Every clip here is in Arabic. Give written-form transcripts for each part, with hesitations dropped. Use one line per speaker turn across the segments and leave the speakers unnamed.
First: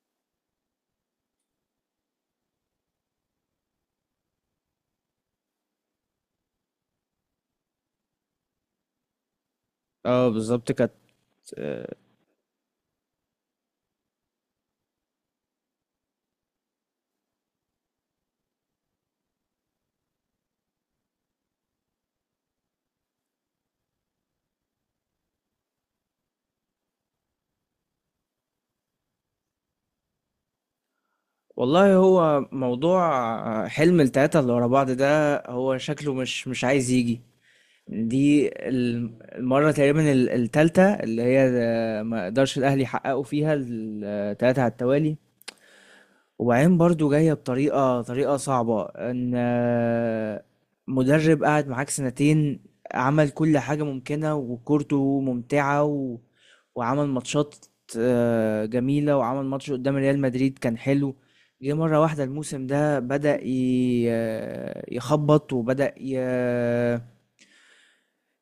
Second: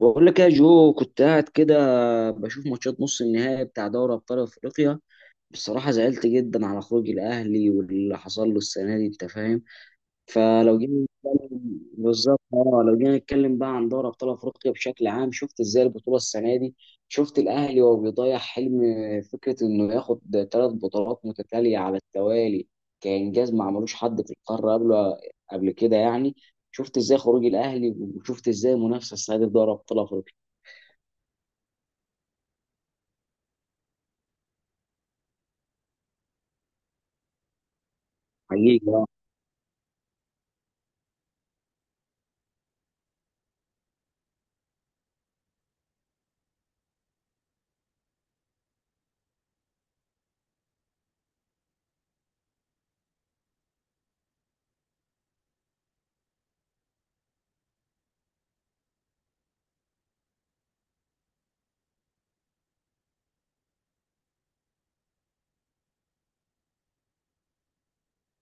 بقول لك يا جو، كنت قاعد كده بشوف ماتشات نص النهائي بتاع دوري ابطال افريقيا. بصراحه زعلت جدا على خروج الاهلي واللي حصل له السنه دي، انت فاهم.
اه، بالظبط
فلو
كانت.
جينا نتكلم
آه،
بالظبط، اه، لو جينا نتكلم بقى عن دوري ابطال افريقيا بشكل عام. شفت ازاي البطوله السنه دي، شفت الاهلي وهو بيضيع حلم فكره انه ياخد ثلاث بطولات متتاليه على التوالي كانجاز ما عملوش حد في القاره قبل كده يعني. شفت ازاي خروج الاهلي وشفت ازاي المنافسه السنه دي في دوري ابطال افريقيا.
والله، هو موضوع حلم التلاتة اللي ورا بعض ده، هو شكله مش عايز يجي. دي
حقيقي آه.
المرة تقريبا التالتة اللي هي ما قدرش الأهلي يحققوا فيها التلاتة على التوالي. وبعدين برضو جاية بطريقة صعبة، ان مدرب قعد معاك سنتين، عمل كل حاجة ممكنة وكورته ممتعة وعمل ماتشات جميلة، وعمل ماتش قدام ريال مدريد كان حلو. جه مرة واحدة الموسم ده بدأ ي... آه، يخبط، وبدأ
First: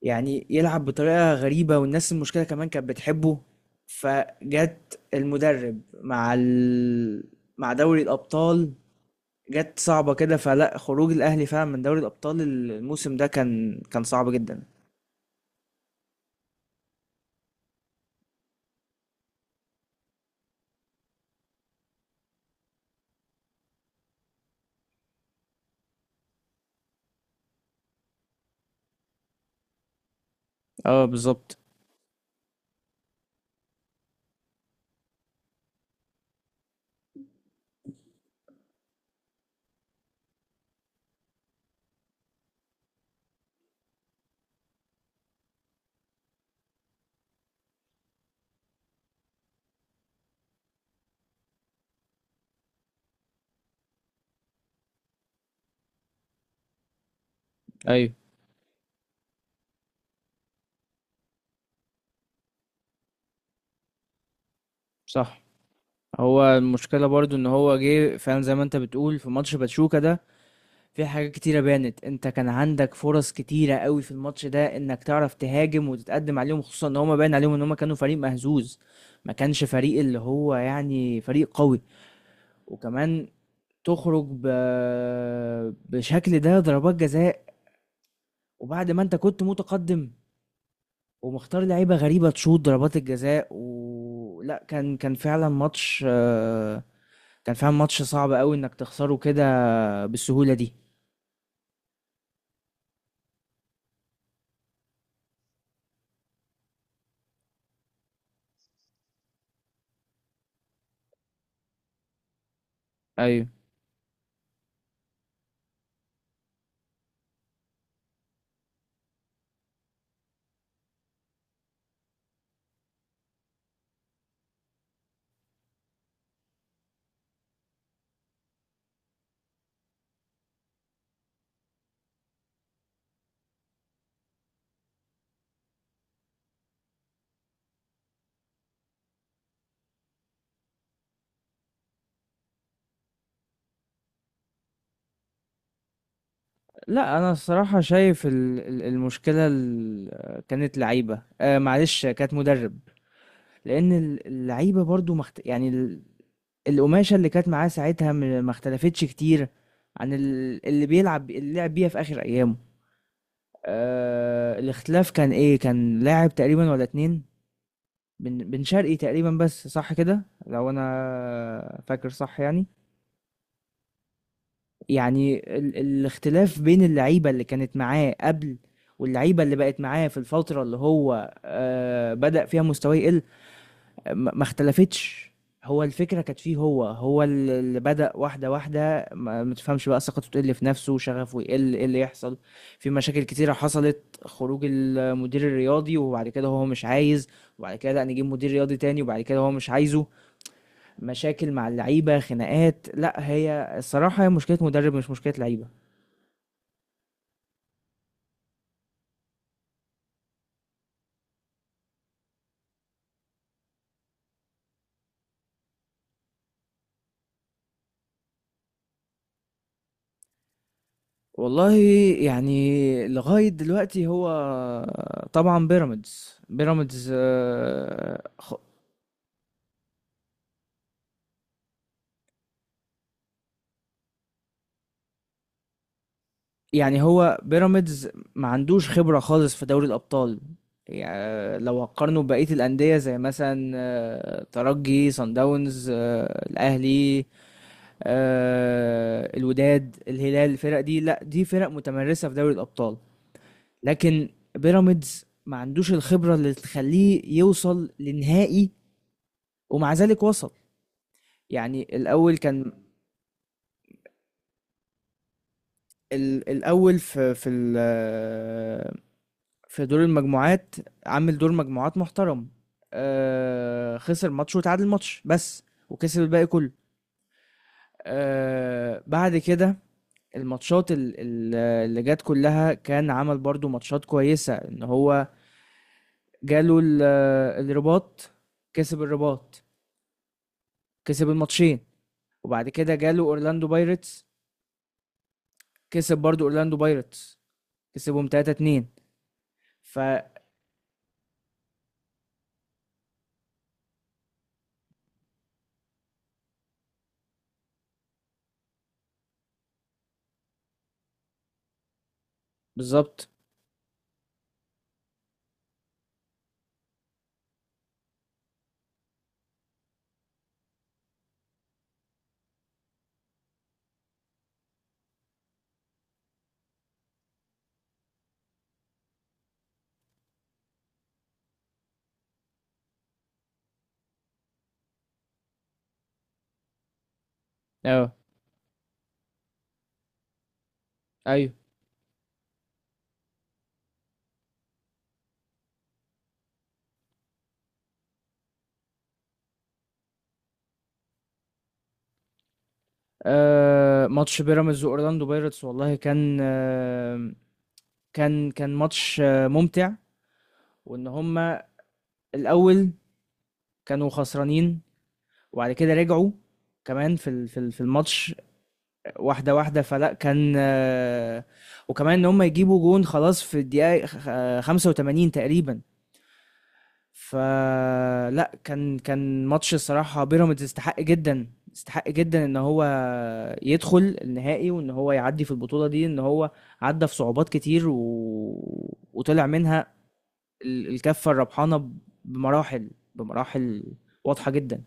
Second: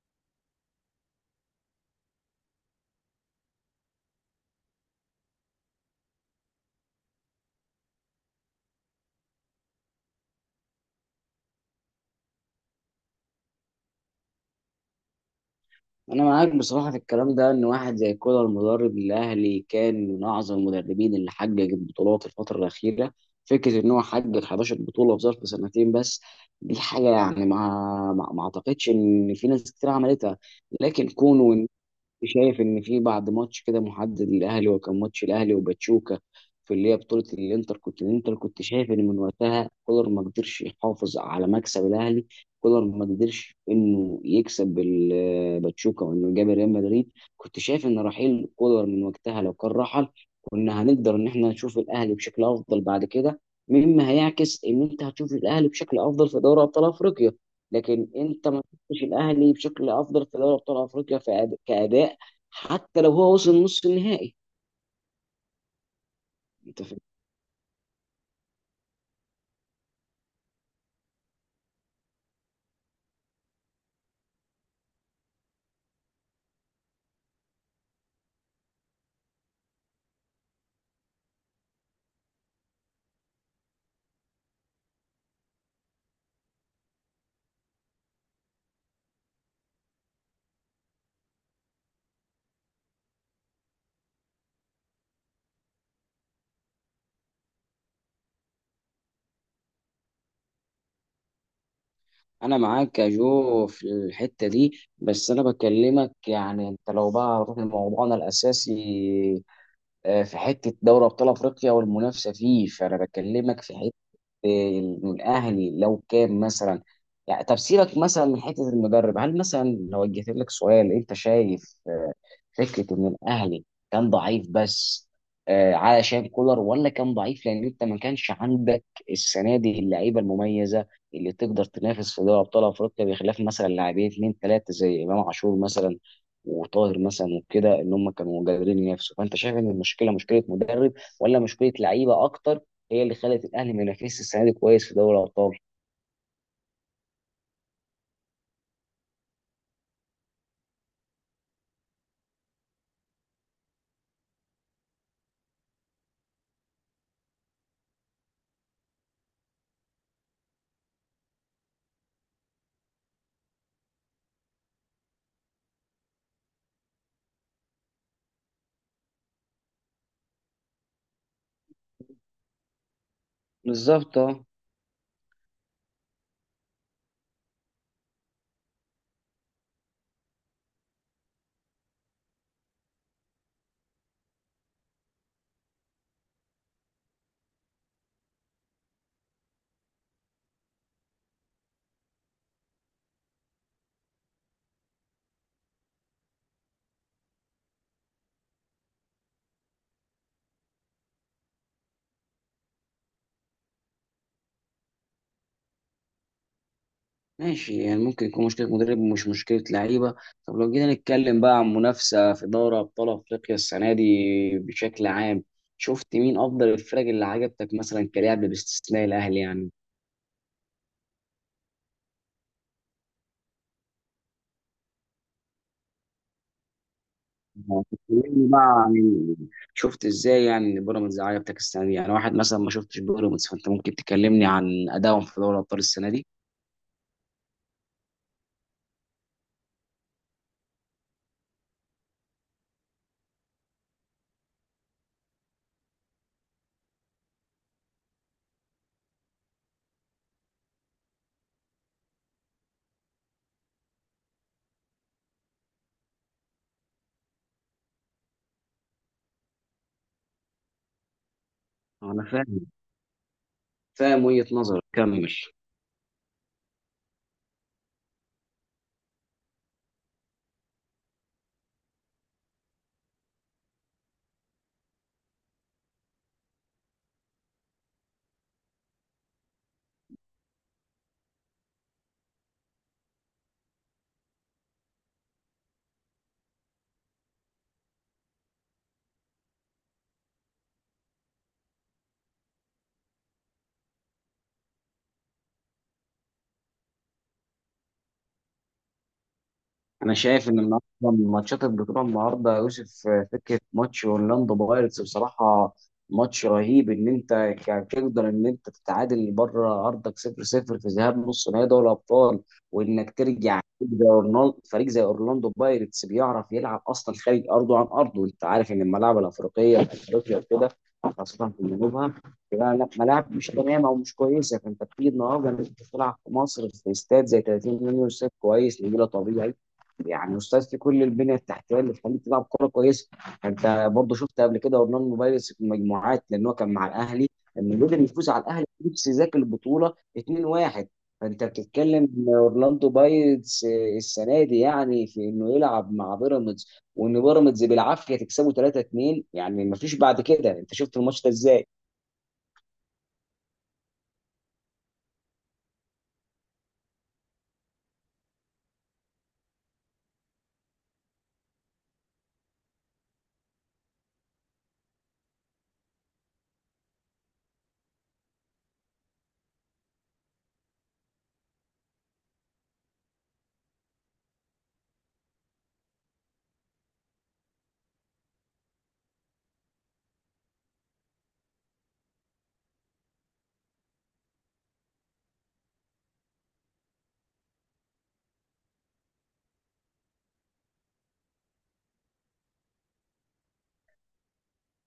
يعني يلعب بطريقة غريبة، والناس المشكلة كمان كانت بتحبه. فجت المدرب مع دوري الأبطال، جت صعبة كده. فلا خروج الأهلي فعلا من دوري الأبطال الموسم ده كان صعب جدا.
انا معاك بصراحه في الكلام ده، ان واحد زي كولر المدرب الاهلي كان من اعظم المدربين اللي حقق بطولات الفتره الاخيره. فكره ان هو حقق 11 بطوله في ظرف سنتين بس، دي حاجه يعني ما اعتقدش ان في ناس كتير عملتها.
اه،
لكن
بالظبط.
كونه شايف ان في بعد ماتش كده محدد للاهلي، وكان ماتش الاهلي وباتشوكا في اللي هي بطوله الانتر كنت الانتر كنت شايف ان من وقتها كولر ما قدرش يحافظ على مكسب الاهلي. كولر ما قدرش انه يكسب باتشوكا وانه جاب ريال مدريد. كنت شايف ان رحيل كولر من وقتها لو كان رحل، كنا هنقدر ان احنا نشوف الاهلي بشكل افضل بعد كده، مما هيعكس ان انت هتشوف الاهلي بشكل افضل في دوري ابطال افريقيا. لكن
ايوه.
انت ما شفتش الاهلي بشكل افضل في دوري ابطال افريقيا في كاداء، حتى لو هو وصل نص النهائي.
صح. هو
انت فاهم.
المشكله برضو ان هو جه فعلا زي ما انت بتقول في ماتش باتشوكا ده. في حاجات كتيره بانت، انت كان عندك فرص كتيره قوي في الماتش ده، انك تعرف تهاجم وتتقدم عليهم، خصوصا ان هما باين عليهم ان هما كانوا فريق مهزوز. ما كانش فريق اللي هو يعني فريق قوي، وكمان تخرج بشكل ده ضربات جزاء، وبعد ما انت كنت متقدم ومختار لعيبة غريبة تشوط ضربات الجزاء. ولا كان فعلا ماتش صعب قوي انك تخسره كده بالسهولة دي.
انا معاك يا جو في الحته دي. بس انا بكلمك يعني، انت لو بقى رحنا لموضوعنا الاساسي، في حته دوري ابطال افريقيا والمنافسه فيه، فانا
ايوه.
بكلمك في ان الاهلي لو كان مثلا، يعني طب سيبك مثلا من حته المدرب. هل مثلا لو وجهت لك سؤال، انت شايف فكره ان الاهلي كان ضعيف بس علشان كولر، ولا كان ضعيف لان انت ما كانش عندك السنه دي اللعيبه المميزه اللي تقدر تنافس في دوري ابطال افريقيا، بخلاف مثلا لاعبين اثنين ثلاثه زي امام عاشور مثلا، وطاهر مثلا وكده، ان هم كانوا قادرين ينافسوا. فانت شايف ان المشكله مشكله مدرب ولا مشكله لعيبه اكتر هي اللي خلت الاهلي ما ينافسش السنه دي كويس في دوري الابطال؟
لا، انا الصراحة شايف المشكلة كانت لعيبة، معلش، كانت مدرب. لان اللعيبة برضو يعني القماشة اللي كانت معاه ساعتها ما اختلفتش كتير عن اللي لعب بيها في اخر ايامه. الاختلاف كان ايه؟ كان لاعب تقريبا ولا اتنين، بن شرقي تقريبا، بس صح كده لو انا فاكر، صح يعني.
بالظبط اه.
يعني الاختلاف بين اللعيبه اللي كانت معاه قبل، واللعيبه اللي بقت معاه في الفتره اللي هو بدأ فيها مستواه يقل، ما اختلفتش. هو الفكره كانت فيه، هو اللي بدأ واحده واحده ما تفهمش بقى ثقته تقل في نفسه، شغفه يقل، ايه اللي يحصل. في مشاكل كتيره حصلت، خروج المدير الرياضي وبعد كده هو مش عايز، وبعد كده لا نجيب مدير رياضي تاني وبعد كده هو مش عايزه، مشاكل مع اللعيبه، خناقات. لا، هي الصراحه هي مشكله مدرب مش مشكله لعيبه.
ماشي، يعني ممكن يكون مشكلة مدرب ومش مشكلة لعيبة. طب لو جينا نتكلم بقى عن منافسة في دوري أبطال أفريقيا السنة دي بشكل عام، شفت مين أفضل الفرق اللي عجبتك مثلا كلاعب باستثناء الأهلي يعني؟
والله، يعني لغايه دلوقتي هو طبعا بيراميدز،
تكلمني بقى عن شفت إزاي يعني إن بيراميدز عجبتك السنة دي؟ يعني واحد مثلا ما شفتش بيراميدز، فأنت ممكن تكلمني عن أدائهم في دوري الأبطال السنة دي.
يعني هو بيراميدز ما عندوش خبره خالص في دوري الابطال. يعني لو هقارنه ببقيه الانديه زي مثلا ترجي، صن داونز، الاهلي، الوداد، الهلال، الفرق دي، لا، دي فرق متمرسه في دوري الابطال. لكن بيراميدز ما عندوش الخبرة اللي تخليه يوصل لنهائي، ومع ذلك وصل. يعني
أنا
الأول
فاهم.
كان
فاهم وجهة نظرك، كمل.
الأول في دور المجموعات، عامل دور مجموعات محترم. خسر ماتش وتعادل ماتش بس، وكسب الباقي كله. بعد كده الماتشات اللي جت كلها، كان عمل برضو ماتشات كويسة. ان هو جاله الرباط، كسب الرباط، كسب الماتشين، وبعد كده جاله اورلاندو بايرتس، كسب برضو اورلاندو بايرتس، كسبهم 3-2. ف
انا شايف ان النهارده من ماتشات البطوله النهارده يا يوسف، فكره ماتش اورلاندو بايرتس بصراحه ماتش رهيب، ان انت تقدر ان انت تتعادل بره ارضك 0-0 في ذهاب نص نهائي دوري الابطال، وانك
بالظبط.
ترجع فريق زي اورلاندو بايرتس بيعرف يلعب اصلا خارج ارضه عن ارضه. انت عارف ان الملاعب الافريقيه في افريقيا وكده، خاصه في جنوبها، لا، ملاعب مش تمام او مش كويسه. فانت بتيجي النهارده إن انت تلعب في مصر في استاد زي 30 مليون استاد كويس نجيله طبيعي، يعني استاذ في كل البنيه التحتيه اللي تخليك تلعب كوره كويسه. انت برضه شفت قبل كده ورنان موبايلس في المجموعات، لان هو كان مع الاهلي، انه قدر
اه.
يفوز على الاهلي نفس ذاك البطوله 2-1. فانت
ايوه.
بتتكلم إن اورلاندو بايرتس السنه دي، يعني في انه يلعب مع بيراميدز، وان بيراميدز بالعافيه تكسبه 3-2، يعني ما فيش بعد كده. انت شفت الماتش ده ازاي؟
آه ماتش بيراميدز واورلاندو بايرتس، والله كان ماتش ممتع، وان هما الاول كانوا خسرانين، وبعد كده رجعوا كمان في الماتش واحده واحده. فلا كان آه وكمان ان هما يجيبوا جون خلاص في الدقيقه 85 تقريبا. فلا كان ماتش. الصراحة بيراميدز استحق جدا، استحق جدا ان هو يدخل النهائي وان هو يعدي في البطولة دي، ان هو عدى في صعوبات كتير وطلع منها الكفة الربحانة بمراحل، بمراحل واضحة جدا.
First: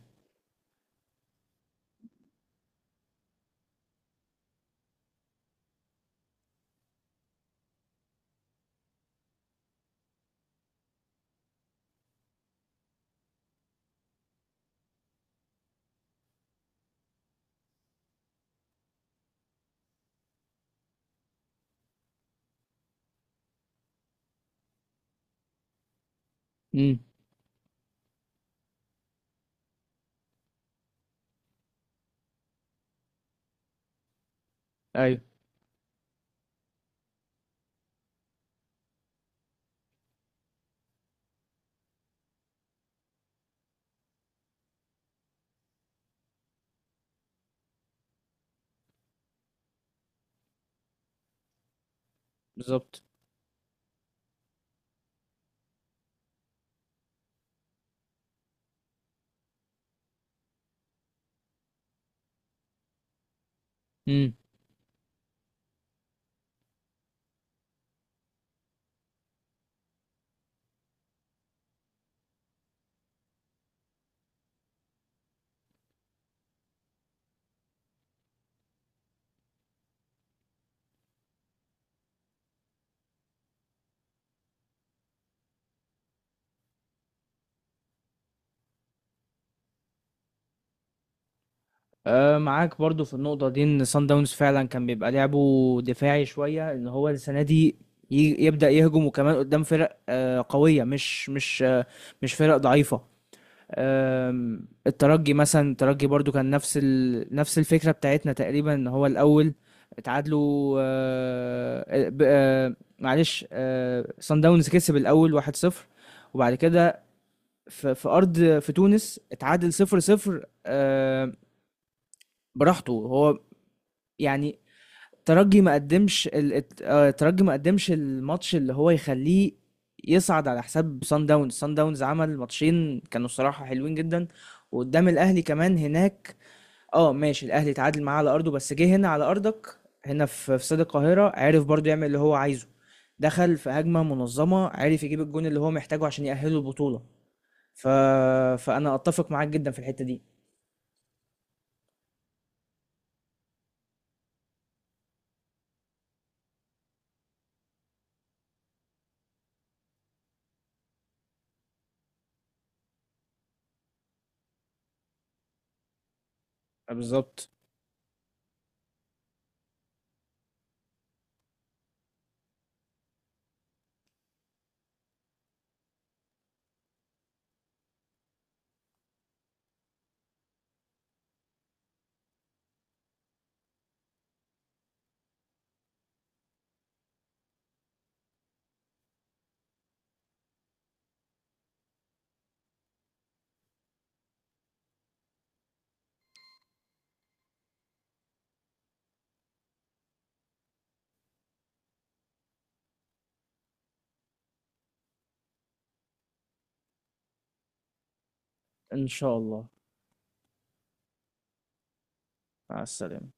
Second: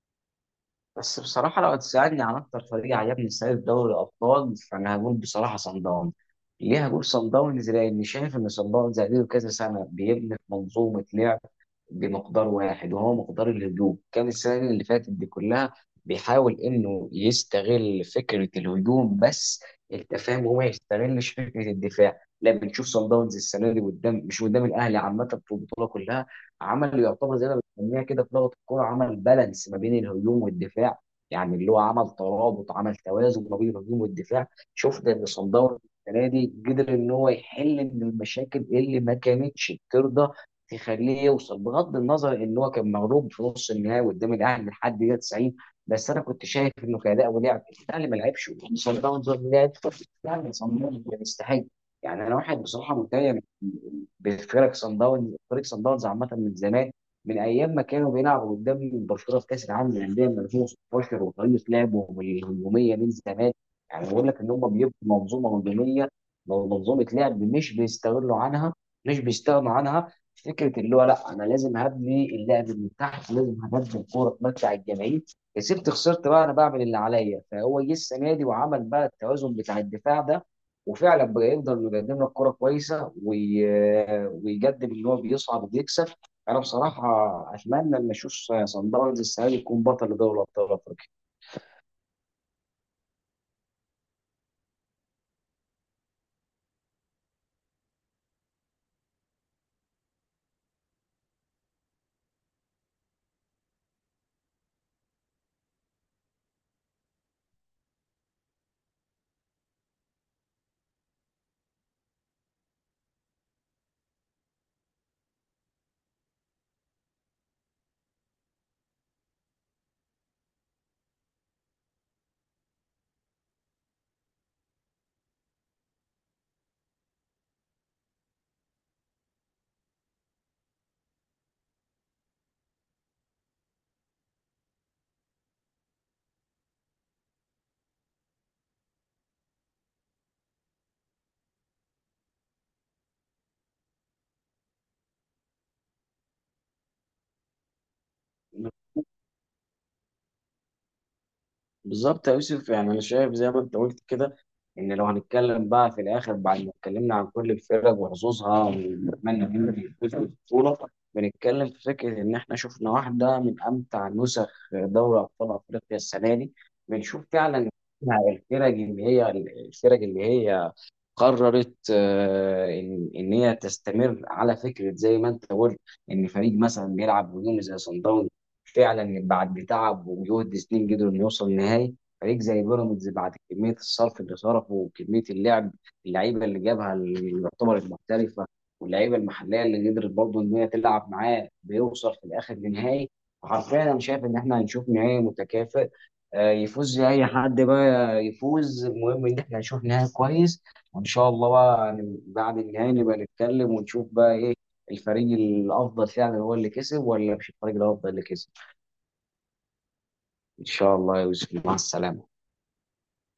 بس بصراحة لو هتسألني عن أكتر فريق عجبني السنة دي في دوري الأبطال، فأنا هقول بصراحة صن داونز. ليه هقول صن داونز؟ لأني شايف إن صن داونز زي كذا سنة بيبني في منظومة لعب بمقدار واحد وهو مقدار الهجوم. كان السنة اللي فاتت دي كلها بيحاول انه يستغل فكرة الهجوم بس، انت فاهم، هو ما يستغلش فكرة الدفاع. لا، بنشوف صن داونز السنة دي قدام، مش قدام الاهلي، عامة في البطولة كلها،
امم.
عمل يعتبر زي ما بنسميها كده في لغة الكورة عمل بالانس ما بين الهجوم والدفاع، يعني اللي هو عمل ترابط، عمل توازن ما بين الهجوم والدفاع. شفنا
ايوه.
ان صن داونز السنة دي قدر ان هو يحل من المشاكل اللي ما كانتش بترضى تخليه يوصل، بغض النظر ان هو كان مغلوب في نص النهائي قدام الاهلي لحد دقيقه 90. بس انا كنت شايف انه كاداء ولعب، الاهلي ما لعبش، صن داونز لعب. يعني صن داونز كان يستحق. يعني انا واحد بصراحه
بالظبط.
متضايق بفرق صن داونز، فريق صن داونز عامه من زمان، من ايام ما كانوا بيلعبوا قدام برشلونه في كاس العالم للانديه من 2016، وطريقه لعبهم الهجوميه من زمان. يعني بقول لك ان هم بيبقوا منظومه هجوميه، منظومه لعب مش بيستغنوا عنها. فكره اللي هو لا انا لازم هبني اللعب من تحت، لازم هبني الكوره تمتع الجماهير، كسبت خسرت بقى انا بعمل اللي عليا. فهو جه السنه دي وعمل بقى التوازن بتاع الدفاع ده، وفعلا بقى يقدر انه يقدم لك كوره كويسه، ويقدم ان هو بيصعد وبيكسب. انا بصراحه اتمنى ان اشوف صن داونز السنه دي يكون بطل لدوري ابطال افريقيا.
معاك برضو في النقطة دي ان سان داونز فعلا كان بيبقى لعبه دفاعي شوية، ان هو السنة دي يبدأ يهجم، وكمان قدام فرق قوية، مش فرق ضعيفة. الترجي مثلا، الترجي برضو كان نفس نفس الفكرة بتاعتنا تقريبا، ان هو الأول اتعادلوا أه آه، ب- أه معلش سان داونز كسب الأول 1-0. وبعد كده في أرض في تونس اتعادل 0-0. براحته هو، يعني ترجي ما قدمش الماتش اللي هو يخليه يصعد على حساب سان داونز. سان داونز عمل ماتشين كانوا صراحة حلوين جدا، وقدام الاهلي كمان هناك. اه، ماشي، الاهلي اتعادل معاه على ارضه، بس جه هنا على ارضك، هنا في استاد القاهرة عرف برضو يعمل اللي هو عايزه، دخل في هجمة منظمة، عرف يجيب الجون اللي هو محتاجه عشان يأهله البطولة. ف... فأنا أتفق معاك جدا في الحتة دي.
بالظبط يا يوسف، يعني انا شايف زي ما انت قلت كده، ان لو هنتكلم بقى في الاخر بعد ما اتكلمنا عن كل الفرق وحظوظها ونتمنى ان هي تفوز بالبطوله، بنتكلم في فكره ان احنا شفنا واحده من امتع نسخ دوري ابطال افريقيا السنه دي. بنشوف
بالظبط.
فعلا الفرق اللي هي قررت، ان هي تستمر، على فكره زي ما انت قلت، ان فريق مثلا بيلعب هجومي زي صن داونز فعلا بعد تعب وجهد سنين قدروا انه يوصل النهائي. فريق زي بيراميدز بعد كميه الصرف اللي صرفه وكميه اللعب، اللعيبه اللي جابها اللي يعتبرت محترفه، واللعيبه المحليه اللي قدرت برضه ان هي تلعب معاه، بيوصل في الاخر لنهائي. حرفيا انا شايف ان احنا هنشوف نهائي متكافئ، يفوز زي اي حد بقى يفوز، المهم ان احنا نشوف نهائي كويس. وان شاء الله بقى بعد النهائي نبقى نتكلم ونشوف بقى ايه الفريق الافضل، فعلا هو اللي كسب ولا مش الفريق الافضل اللي كسب.
إن شاء الله.
ان شاء الله يا يوسف، مع السلامة.
مع السلامة.